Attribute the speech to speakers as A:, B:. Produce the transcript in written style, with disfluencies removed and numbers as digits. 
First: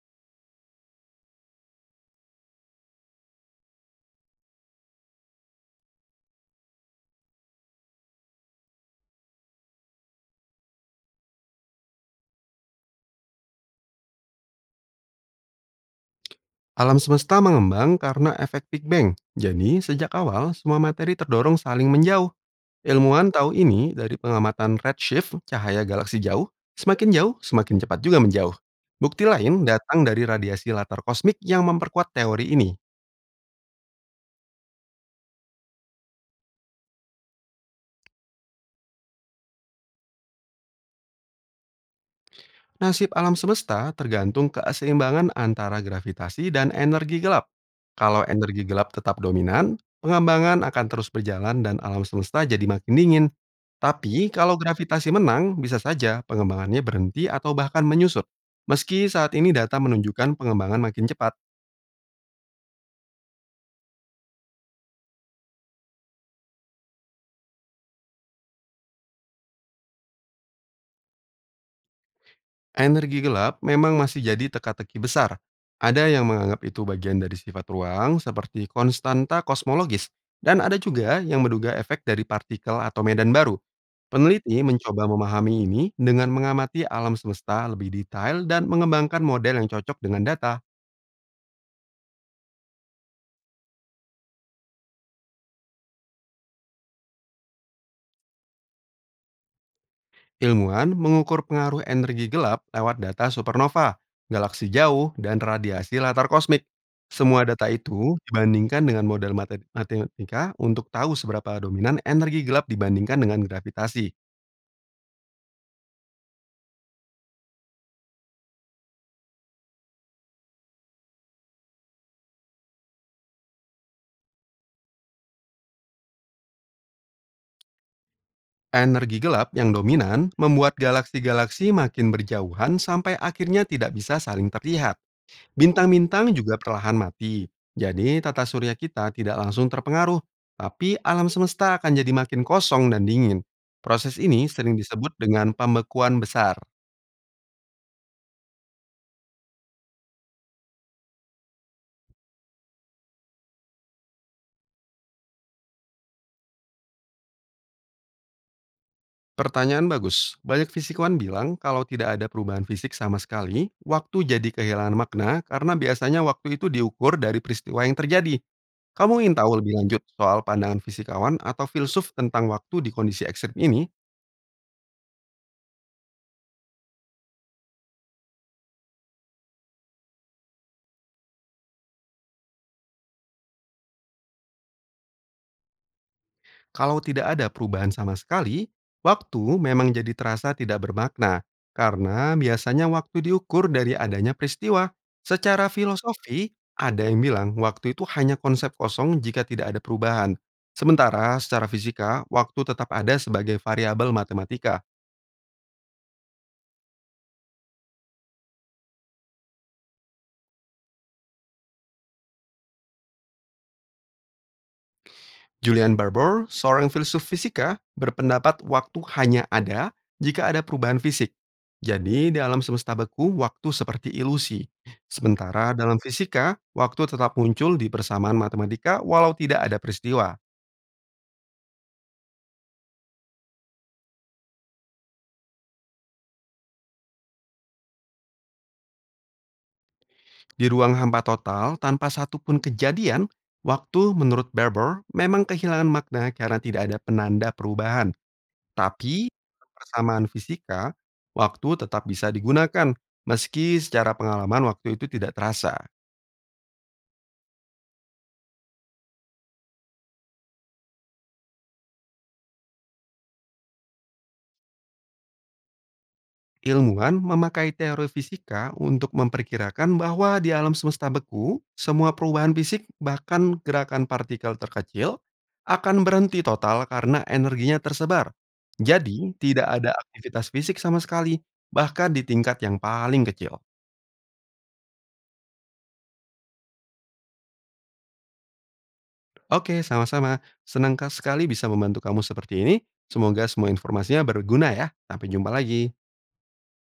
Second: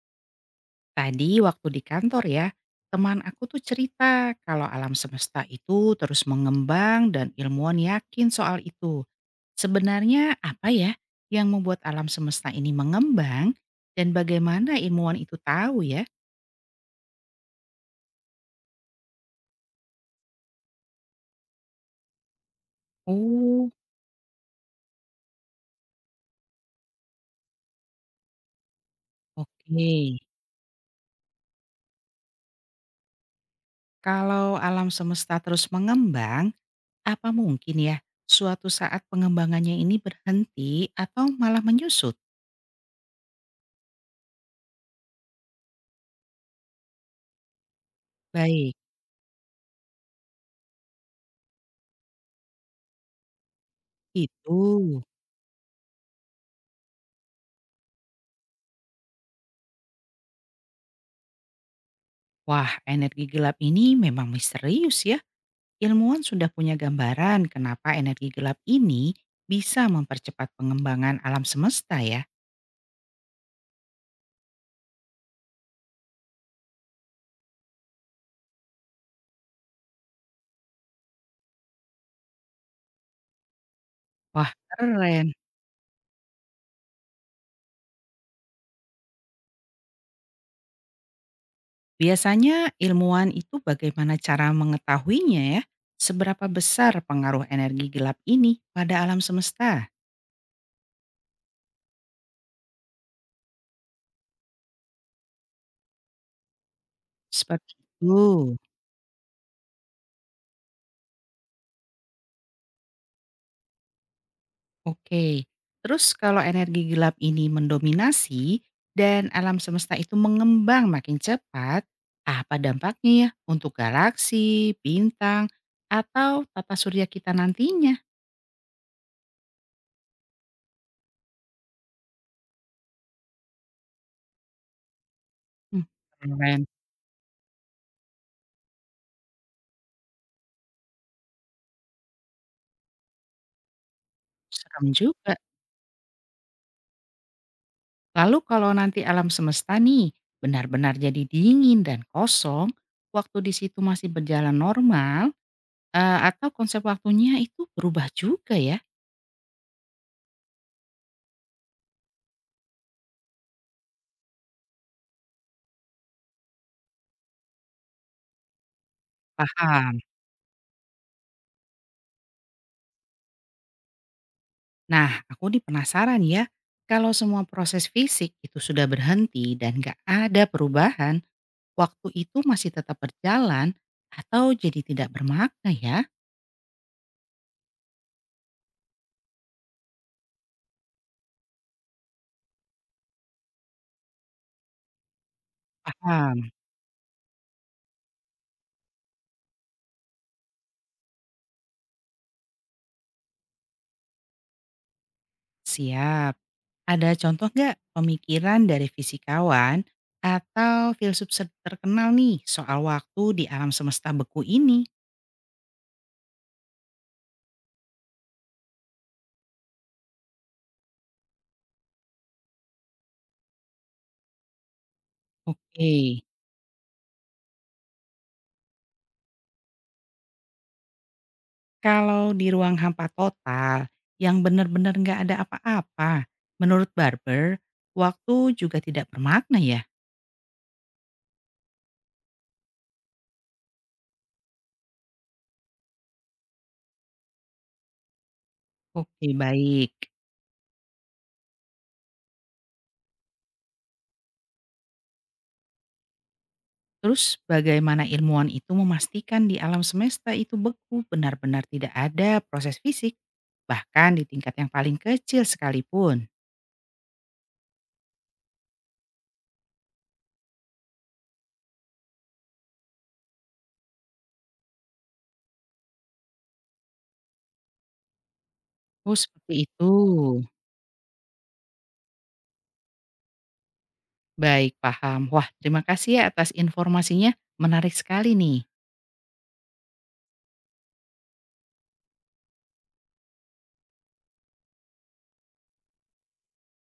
A: Tadi waktu di kantor ya, teman aku tuh cerita kalau alam semesta itu terus mengembang dan ilmuwan yakin soal itu. Sebenarnya apa ya yang membuat alam semesta ini mengembang dan bagaimana ilmuwan itu tahu ya?
B: Alam semesta mengembang karena efek Big Bang. Jadi, sejak awal semua materi terdorong saling menjauh. Ilmuwan tahu
A: Oh,
B: ini dari pengamatan redshift cahaya galaksi jauh. Semakin jauh, semakin cepat juga menjauh. Bukti lain datang
A: oke.
B: dari radiasi latar kosmik yang memperkuat teori ini.
A: Kalau alam semesta terus mengembang, apa mungkin ya suatu saat pengembangannya ini berhenti atau malah menyusut?
B: Nasib alam semesta tergantung keseimbangan antara gravitasi dan energi gelap. Kalau energi
A: Baik,
B: gelap tetap dominan, pengembangan akan terus berjalan dan alam semesta jadi makin dingin. Tapi kalau
A: itu.
B: gravitasi menang, bisa saja pengembangannya berhenti atau bahkan menyusut. Meski saat ini data menunjukkan pengembangan makin cepat.
A: Wah, energi gelap ini memang misterius ya. Ilmuwan sudah punya gambaran kenapa energi gelap ini bisa mempercepat pengembangan alam semesta ya.
B: Energi gelap memang masih jadi teka-teki besar. Ada yang menganggap itu bagian dari sifat ruang seperti konstanta kosmologis, dan ada juga yang menduga efek dari partikel atau medan baru.
A: Wah,
B: Peneliti mencoba
A: keren.
B: memahami ini dengan mengamati alam semesta lebih detail dan mengembangkan model yang cocok dengan data.
A: Biasanya ilmuwan itu bagaimana cara mengetahuinya ya? Seberapa besar pengaruh energi gelap ini pada alam semesta?
B: Ilmuwan mengukur pengaruh energi gelap lewat data supernova, galaksi jauh, dan radiasi latar kosmik. Semua data
A: Seperti
B: itu
A: itu.
B: dibandingkan dengan model matematika untuk tahu seberapa dominan energi gelap dibandingkan dengan gravitasi.
A: Oke, terus kalau energi gelap ini mendominasi dan alam semesta itu mengembang makin cepat, apa dampaknya ya untuk galaksi, bintang, atau tata surya kita nantinya?
B: Energi gelap yang dominan membuat galaksi-galaksi makin berjauhan sampai akhirnya tidak bisa saling terlihat.
A: Hmm,
B: Bintang-bintang juga
A: keren,
B: perlahan mati. Jadi tata surya kita tidak langsung terpengaruh, tapi alam semesta akan jadi makin kosong dan dingin. Proses ini sering
A: serem
B: disebut
A: juga.
B: dengan pembekuan besar.
A: Lalu kalau nanti alam semesta nih benar-benar jadi dingin dan kosong, waktu di situ masih berjalan normal, atau konsep waktunya itu berubah juga ya?
B: Pertanyaan bagus. Banyak fisikawan bilang kalau tidak ada perubahan fisik sama sekali, waktu jadi kehilangan makna karena biasanya waktu itu diukur dari peristiwa yang terjadi. Kamu ingin tahu lebih
A: Paham.
B: lanjut soal pandangan fisikawan atau filsuf tentang waktu di kondisi ekstrim ini?
A: Nah, aku nih penasaran ya, kalau semua proses fisik itu sudah berhenti dan gak ada perubahan, waktu itu masih tetap berjalan atau jadi tidak bermakna ya?
B: Kalau tidak ada perubahan sama sekali, waktu memang jadi terasa tidak bermakna, karena biasanya waktu diukur dari adanya peristiwa. Secara
A: Paham,
B: filosofi, ada yang bilang waktu itu hanya konsep kosong jika tidak ada perubahan. Sementara secara fisika, waktu tetap ada sebagai variabel matematika.
A: siap. Ada contoh nggak pemikiran dari fisikawan atau filsuf terkenal nih soal waktu di alam semesta beku ini?
B: Julian Barbour, seorang filsuf fisika, berpendapat waktu hanya ada jika ada perubahan fisik. Jadi, dalam semesta beku, waktu seperti ilusi. Sementara
A: Oke.
B: dalam fisika, waktu tetap muncul di persamaan matematika walau tidak ada peristiwa.
A: Kalau di ruang hampa total, yang benar-benar nggak ada apa-apa, menurut Barber, waktu juga tidak bermakna ya?
B: Di ruang hampa total, tanpa satupun kejadian, waktu menurut Barbour memang kehilangan makna karena tidak ada penanda perubahan.
A: Oke
B: Tapi,
A: baik.
B: persamaan fisika, waktu tetap bisa digunakan, meski secara pengalaman waktu itu tidak terasa.
A: Terus bagaimana ilmuwan itu memastikan di alam semesta itu beku benar-benar tidak ada proses fisik, bahkan di tingkat yang paling kecil sekalipun?
B: Ilmuwan memakai teori fisika untuk memperkirakan bahwa di alam semesta beku, semua perubahan fisik bahkan gerakan partikel terkecil akan berhenti total karena energinya tersebar.
A: Oh
B: Jadi,
A: seperti
B: tidak
A: itu.
B: ada aktivitas fisik sama sekali, bahkan di tingkat yang paling kecil.
A: Baik paham. Wah terima kasih ya atas informasinya, menarik sekali nih.
B: Oke, sama-sama. Senang sekali bisa membantu kamu seperti ini. Semoga semua informasinya berguna ya. Sampai jumpa lagi.